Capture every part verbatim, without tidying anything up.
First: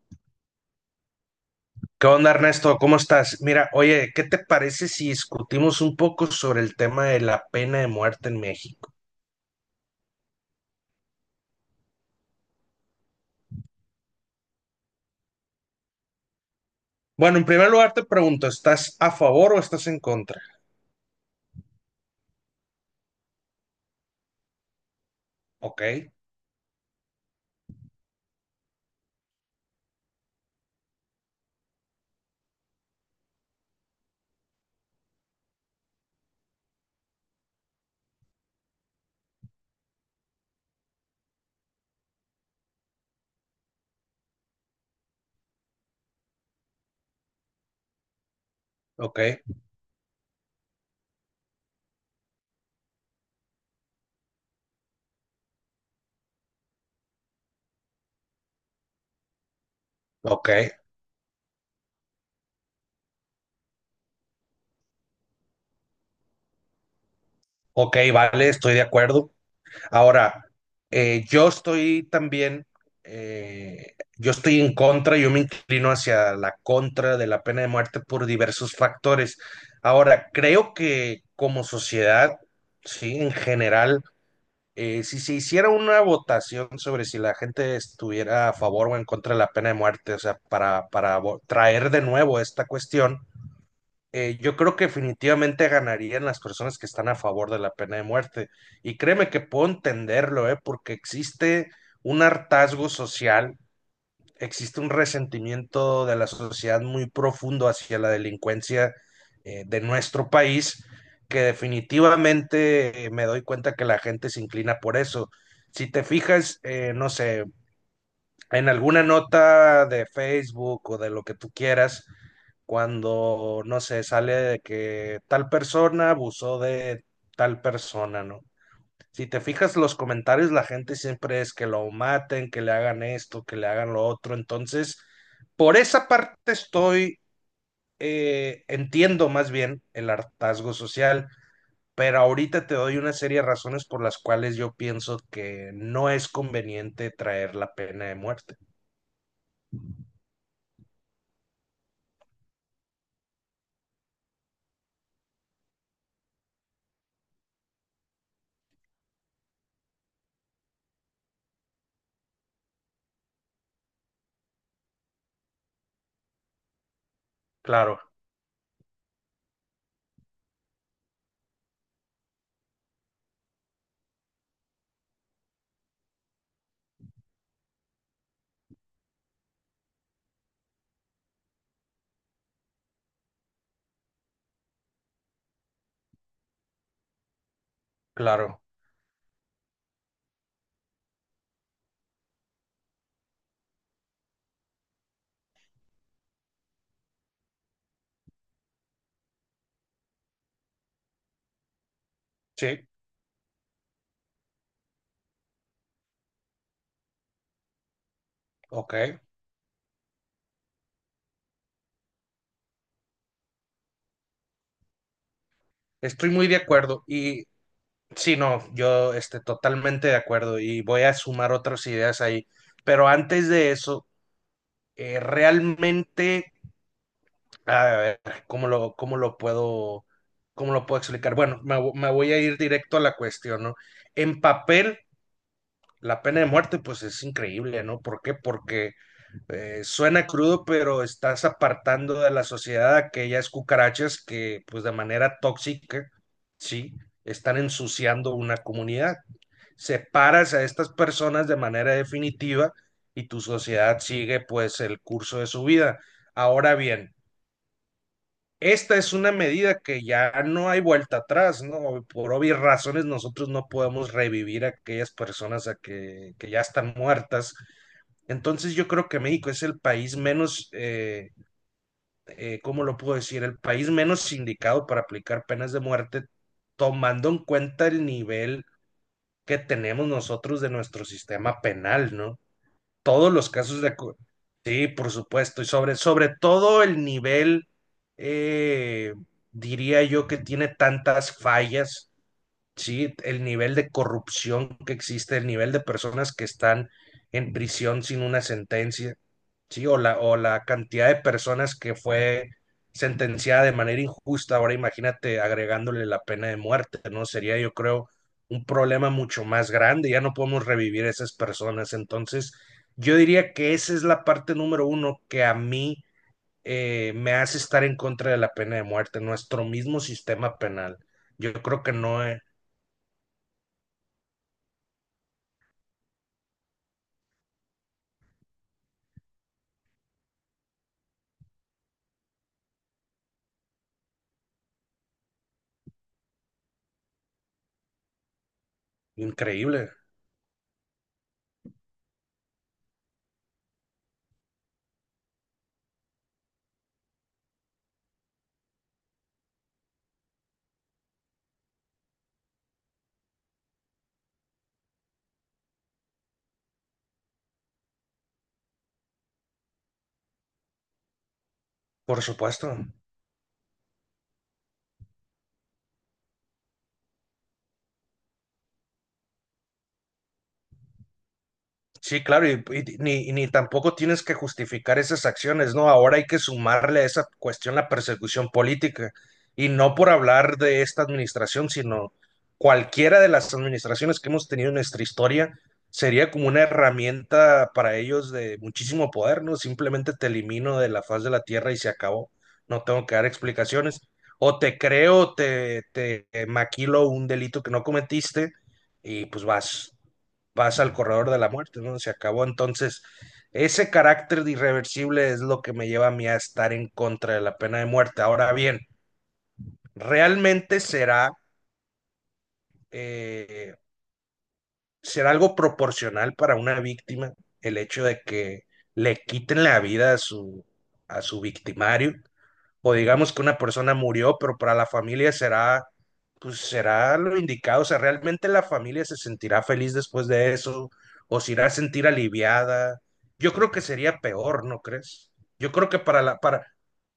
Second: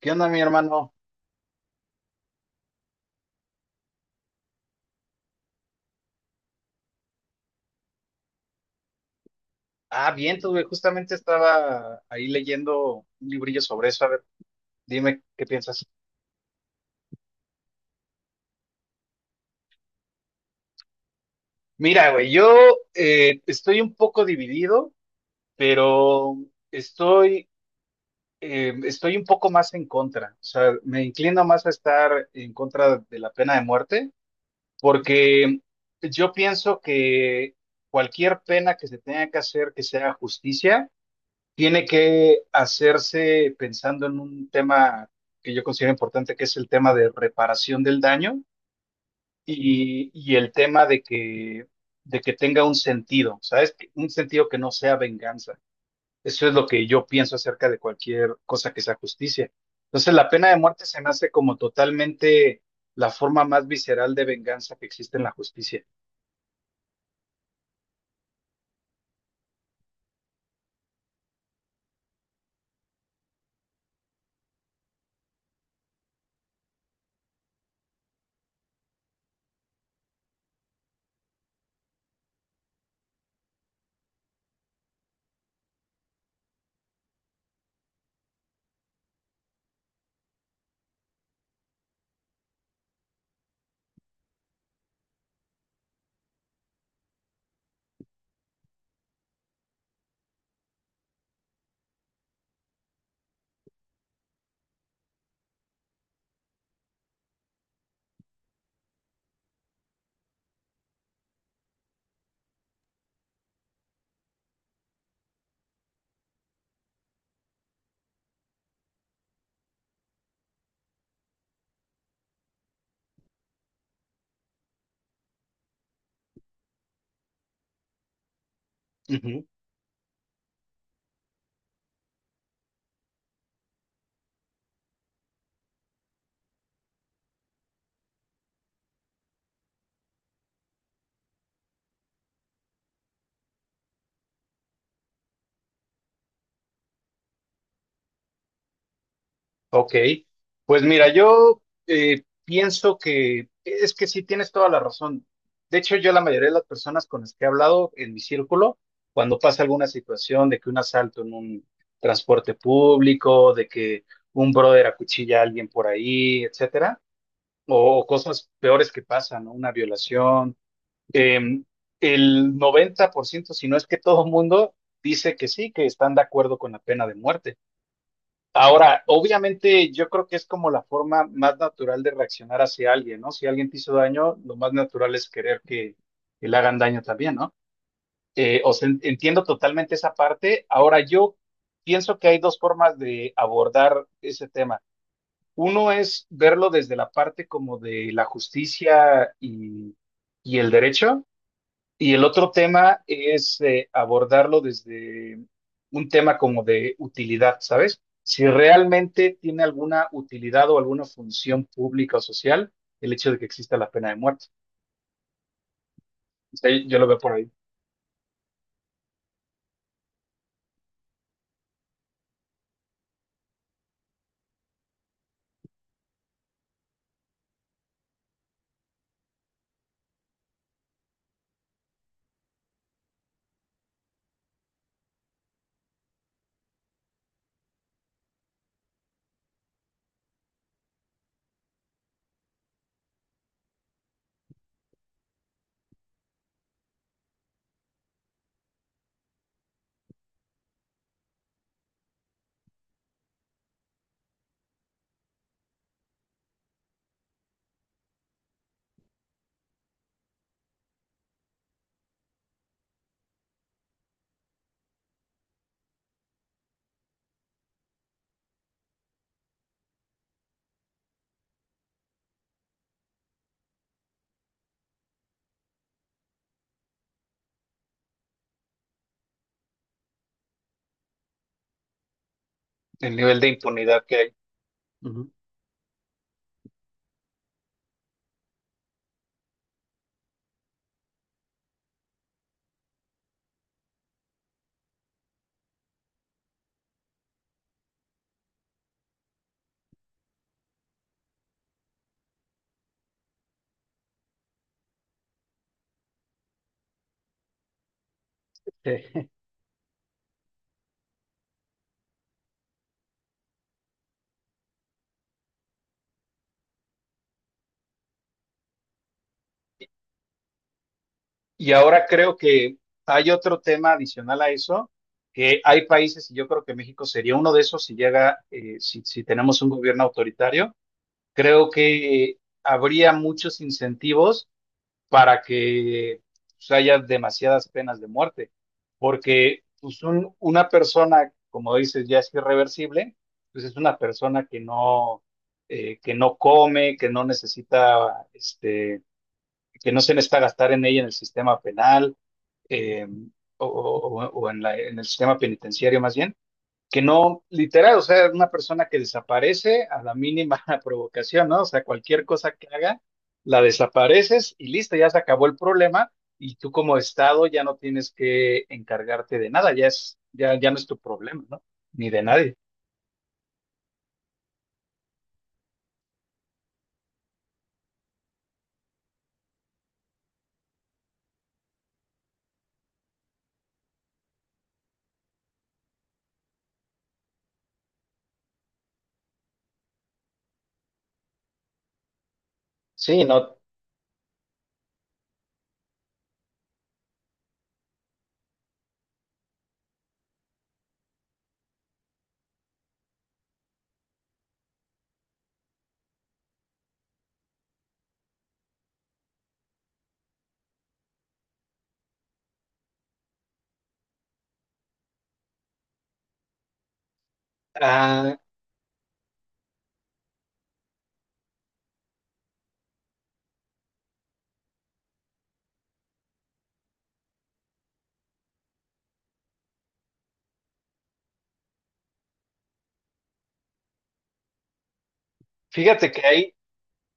¿Qué onda, mi hermano? ¿Qué onda, Ernesto? ¿Cómo estás? Mira, oye, ¿qué te parece si discutimos un poco sobre el tema de la pena de muerte en México? Ah, bien, tú, güey, justamente estaba ahí leyendo un librillo sobre eso. A ver, dime qué piensas. Bueno, en primer lugar te pregunto, ¿estás a favor o estás en contra? Mira, güey, yo eh, estoy un poco dividido, Ok, pero estoy, eh, estoy un poco más en contra. O sea, me inclino más a estar en contra de la pena de muerte, porque yo pienso que cualquier pena que se tenga que hacer que sea justicia tiene que hacerse pensando en un tema que yo considero importante, que es el tema de reparación del daño ok, y, y el tema de que, de que tenga un sentido, ¿sabes? Que- Un sentido que no sea venganza. Eso es lo que yo pienso acerca de cualquier cosa que sea justicia. Entonces, la ok, pena de muerte se me hace como totalmente la forma más visceral de venganza que existe en la justicia. ok, vale, estoy de acuerdo. Ahora, eh, yo estoy también, eh, yo estoy en contra, yo me inclino hacia la contra de la pena de muerte por diversos factores. Ahora, creo que como sociedad, sí, en general eh, si se hiciera una votación sobre si la gente estuviera a favor o en contra de la pena de muerte, o sea, para, para vo- traer de nuevo esta cuestión, eh, yo creo que definitivamente ganarían las personas que están a favor de la pena de muerte. Y créeme que puedo entenderlo, ¿eh? Porque existe un hartazgo social, existe un resentimiento de la sociedad muy profundo hacia la delincuencia eh, de nuestro país, que definitivamente eh, me doy cuenta que la gente se inclina por eso. Si te fijas, eh, no sé, en alguna nota de Facebook o de lo que tú quieras, cuando, no sé, sale de que tal persona abusó de tal persona, ¿no? Si te Ujú. fijas los comentarios, la gente siempre es que lo maten, que le hagan esto, que le hagan lo otro. Entonces, por esa parte estoy, eh, entiendo más bien el hartazgo social, pero ahorita te doy una serie de razones por las cuales yo pienso que no es conveniente traer la pena de muerte. Ok, pues mira, yo eh, pienso que es que sí tienes toda la razón. De hecho, yo la mayoría de las personas con las que he hablado en mi círculo, cuando pasa alguna situación de que un asalto en un transporte público, de que un brother acuchilla a alguien por ahí, etcétera, o, Claro, o cosas peores que pasan, ¿no? Una violación, em, el noventa por ciento, si no es que todo el mundo dice que sí, que están de acuerdo con la pena de muerte. Ahora, obviamente yo creo que es como la forma más natural de reaccionar hacia alguien, ¿no? Si alguien te hizo daño, lo más natural es querer que, que le hagan daño también, ¿no? Eh, claro, o sea, en- entiendo totalmente esa parte. Ahora, yo pienso que hay dos formas de abordar ese tema. Uno es verlo desde la parte como de la justicia y, y el derecho, y el otro sí, tema es eh, abordarlo desde un tema como de utilidad, ¿sabes? Si ok. realmente tiene alguna utilidad o alguna función pública o social el hecho de que exista la pena de muerte. Estoy muy de O sea, yo acuerdo lo veo por y ahí, sí, no, yo este, totalmente de acuerdo y voy a sumar otras ideas ahí. Pero antes de eso, eh, realmente, a ver, ¿cómo lo, cómo lo puedo, cómo lo puedo explicar? Bueno, me, vo- me voy a ir directo a la cuestión, ¿no? En papel, la pena de muerte, pues es increíble, ¿no? ¿Por qué? Porque eh, suena crudo, pero estás apartando de la sociedad a aquellas cucarachas que, pues de manera tóxica, sí, están ensuciando una comunidad. Separas a estas personas de manera definitiva y tu sociedad sigue, pues, el curso de su vida. Ahora bien, esta es una medida que ya no hay vuelta atrás, ¿no? Por obvias razones nosotros no podemos revivir a aquellas personas a que, que ya están muertas. Entonces yo creo que México es el país menos, eh, eh, ¿cómo lo puedo decir? El país menos indicado para aplicar penas de muerte, tomando en cuenta el nivel que tenemos nosotros de nuestro sistema penal, ¿no? el Todos nivel de los casos de impunidad que acu-. hay. Sí, por Ujú. supuesto, y sobre, sobre todo el nivel, eh, diría yo que tiene tantas fallas, sí, el nivel de corrupción que existe, el nivel de personas que están en prisión sin una sentencia, sí, o la, o la cantidad de personas que fue sentenciada de manera injusta. Ahora imagínate agregándole la pena de muerte, ¿no? Sería, yo creo, un problema Sí. mucho más grande. Ya no podemos revivir a esas personas. Entonces, yo diría que esa es la parte número uno que a mí eh, me hace estar en contra de la pena de muerte, nuestro mismo sistema penal. Yo Y creo que ahora no creo es que hay otro tema adicional a eso, que hay países, y yo creo que México sería uno de esos si llega, eh, si, si tenemos un gobierno autoritario, creo que habría muchos incentivos para que pues, haya demasiadas penas de muerte, porque increíble, pues, un- una persona, como dices, ya es irreversible, pues es una persona que no, eh, que no come, que no necesita, este, que no se necesita gastar en ella en el sistema penal eh, o, o- o en la- en el sistema penitenciario más bien que no, literal, o sea, una persona que desaparece a la mínima provocación, ¿no? O sea, cualquier por cosa que supuesto. haga, la desapareces y listo, ya se acabó el problema y tú como Estado ya no tienes que encargarte de nada, ya es, ya, ya no es tu problema, ¿no? Ni de Sí, claro, nadie. y, y ni, y ni tampoco tienes que justificar esas acciones, ¿no? Ahora hay que sumarle a esa cuestión la persecución política, y no por hablar de esta administración, sino cualquiera de las administraciones que hemos tenido en nuestra historia sería como una herramienta para ellos de muchísimo poder, ¿no? Simplemente te elimino de la faz de la tierra y se acabó, no tengo que Sí, dar no. explicaciones, o te creo, te, te maquilo un delito que no cometiste y pues vas pasa al corredor de la muerte, ¿no? Se acabó. Entonces, ese carácter de irreversible es lo que me lleva a mí a estar en contra de la pena de muerte. Ahora bien, ¿realmente será, eh, será algo proporcional para una víctima el hecho de ah, que le quiten la vida a su, a su victimario? O digamos que una persona murió, pero para la familia será, pues será lo indicado, o sea, realmente la familia se sentirá feliz después de eso, o se irá a sentir aliviada. Yo creo que sería peor, ¿no crees? Yo creo que fíjate que para la, hay, para,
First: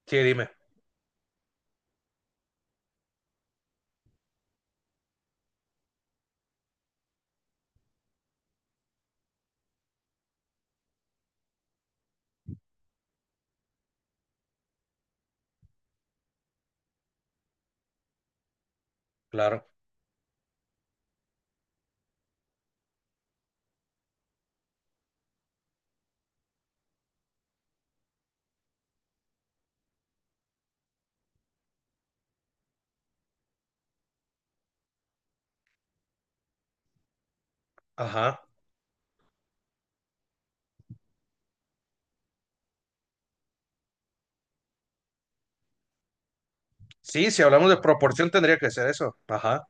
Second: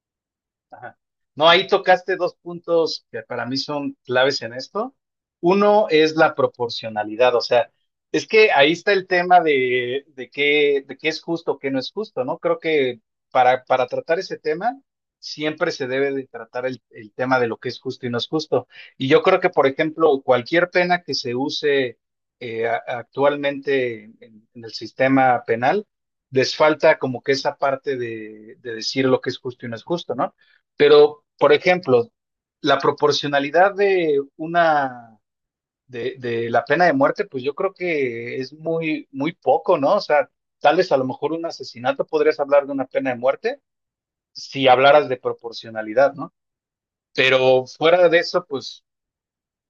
sí, dime, Ajá. No, ahí tocaste dos puntos que para mí son claves en esto. Uno es la proporcionalidad, o sea, es que ahí está el tema de, de qué, de qué es justo, qué no es justo, ¿no? Creo que para, para tratar ese tema siempre se debe de tratar el, el tema de lo que es justo y no es justo. Y yo creo que, por claro, ejemplo, cualquier pena que se use eh, a- actualmente en, en el sistema penal, les falta como que esa parte de, de decir lo que es justo y no es justo, ¿no? Pero, por ejemplo, la proporcionalidad de una de, de la pena de muerte, pues yo creo que ajá. es muy, muy poco, ¿no? O sea, tal vez a lo mejor un asesinato podrías hablar de una pena de muerte si hablaras de proporcionalidad, ¿no? Sí, si Pero hablamos de fuera de proporción eso, tendría que pues ser eso, ajá.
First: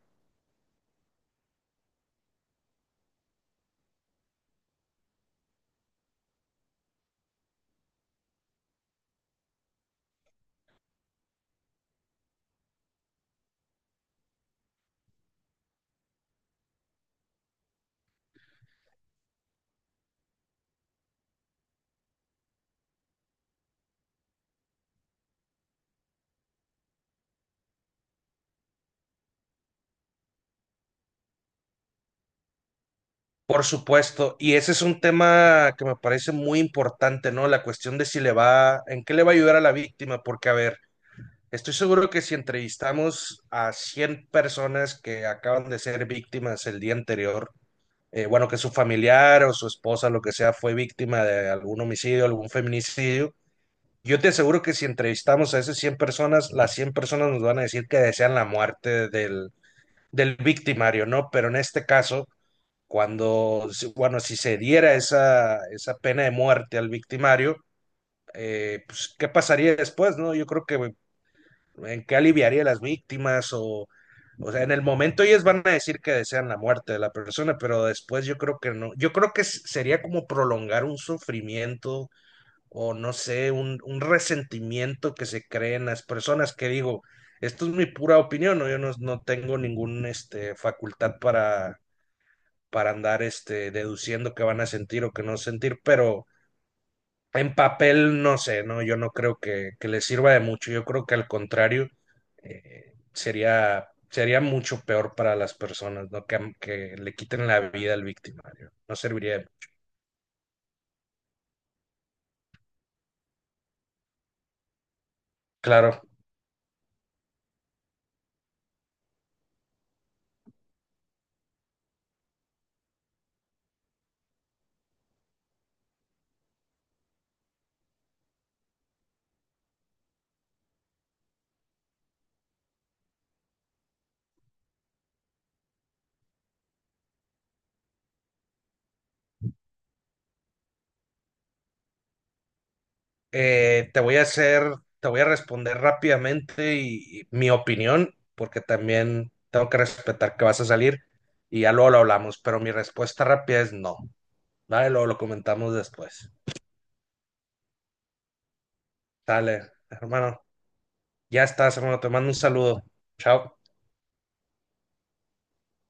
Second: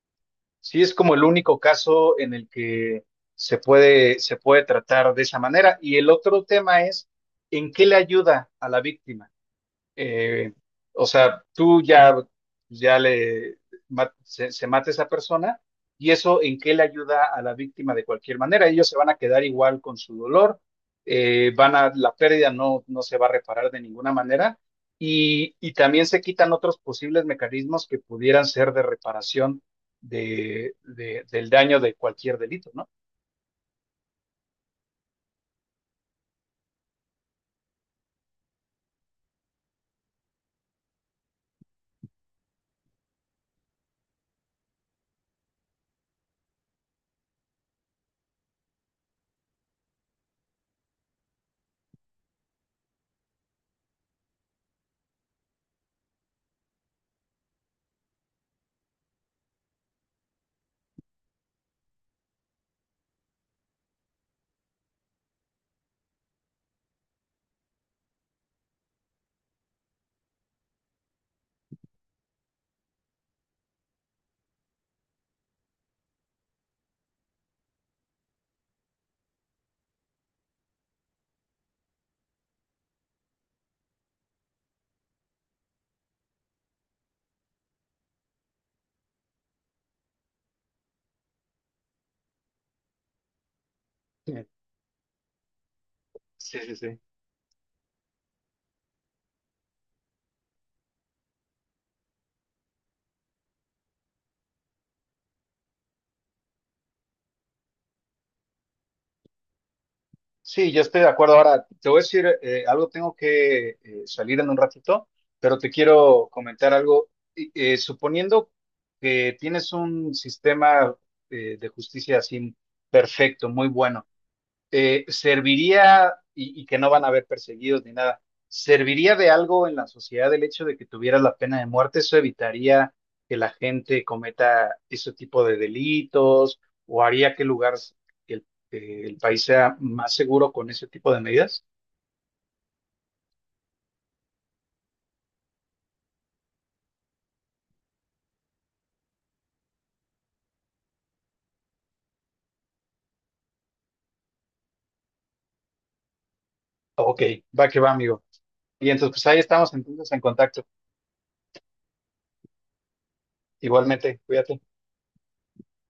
sí es como el único caso en el que se puede, se puede tratar de esa manera. Y el otro tema es, ¿en qué le ayuda a la víctima? eh, o sea, tú ya, ya le ma- se, se mata esa persona y eso en qué le ayuda a la víctima de cualquier manera. Ellos se van a quedar igual con su dolor, eh, van a, la pérdida no, no se va a reparar de ninguna manera y, y también se quitan otros posibles mecanismos que pudieran ser de reparación de, de- del daño de cualquier delito, ¿no? Por supuesto, y ese es un tema que me parece muy importante, ¿no? La cuestión de si le va, en qué le va a ayudar a la víctima, porque a ver, estoy seguro que si entrevistamos a cien personas que acaban de ser víctimas el día anterior, eh, bueno, que su familiar o su esposa, lo que sea, fue víctima de algún homicidio, algún feminicidio, yo te aseguro que si entrevistamos a esas cien personas, las cien personas nos van a decir que desean la muerte del, del victimario, ¿no? Pero en este caso, cuando, si, bueno, si se diera esa, esa pena de muerte al victimario, eh, pues, ¿qué pasaría después, no? Yo creo que en qué aliviaría a las víctimas o, o sea, en el momento ellos van a decir que desean la muerte de la persona, pero después yo creo que no, yo creo que sería como prolongar un sufrimiento o no sé, un, un resentimiento que se cree en las personas que digo, esto es mi pura opinión, ¿no? Yo no, no tengo ninguna este, facultad para, para andar este, Sí, deduciendo qué van a sentir o qué no sentir, pero sí, sí, sí. en papel, no sé, no, yo no creo que, que le sirva de mucho. Yo creo que al contrario, eh, sería, sería mucho peor para las personas, ¿no? Que, que le quiten la vida al victimario. No serviría. De-. Sí, yo estoy de acuerdo. Ahora, te voy a decir eh, algo, tengo que eh, salir en un ratito, pero te Claro. quiero comentar algo. Y, eh, suponiendo que tienes un sistema eh, de justicia así perfecto, muy bueno eh, serviría, y, y que no van a haber perseguidos ni nada, ¿serviría de algo en la sociedad el hecho de que tuviera la pena de muerte? ¿Eso evitaría que la gente cometa ese tipo de delitos o haría que el lugar, que el, que el país sea más seguro con ese tipo de medidas? Eh, te voy a hacer, te voy a responder rápidamente y, y mi opinión, porque también tengo que respetar que vas a salir y ya luego lo hablamos, pero mi respuesta rápida es no. Vale, luego lo comentamos después. Ok, va que va, amigo. Y entonces, pues ahí Dale, estamos entonces en hermano. contacto. Ya estás, hermano. Te mando un saludo. Chao. Igualmente, cuídate.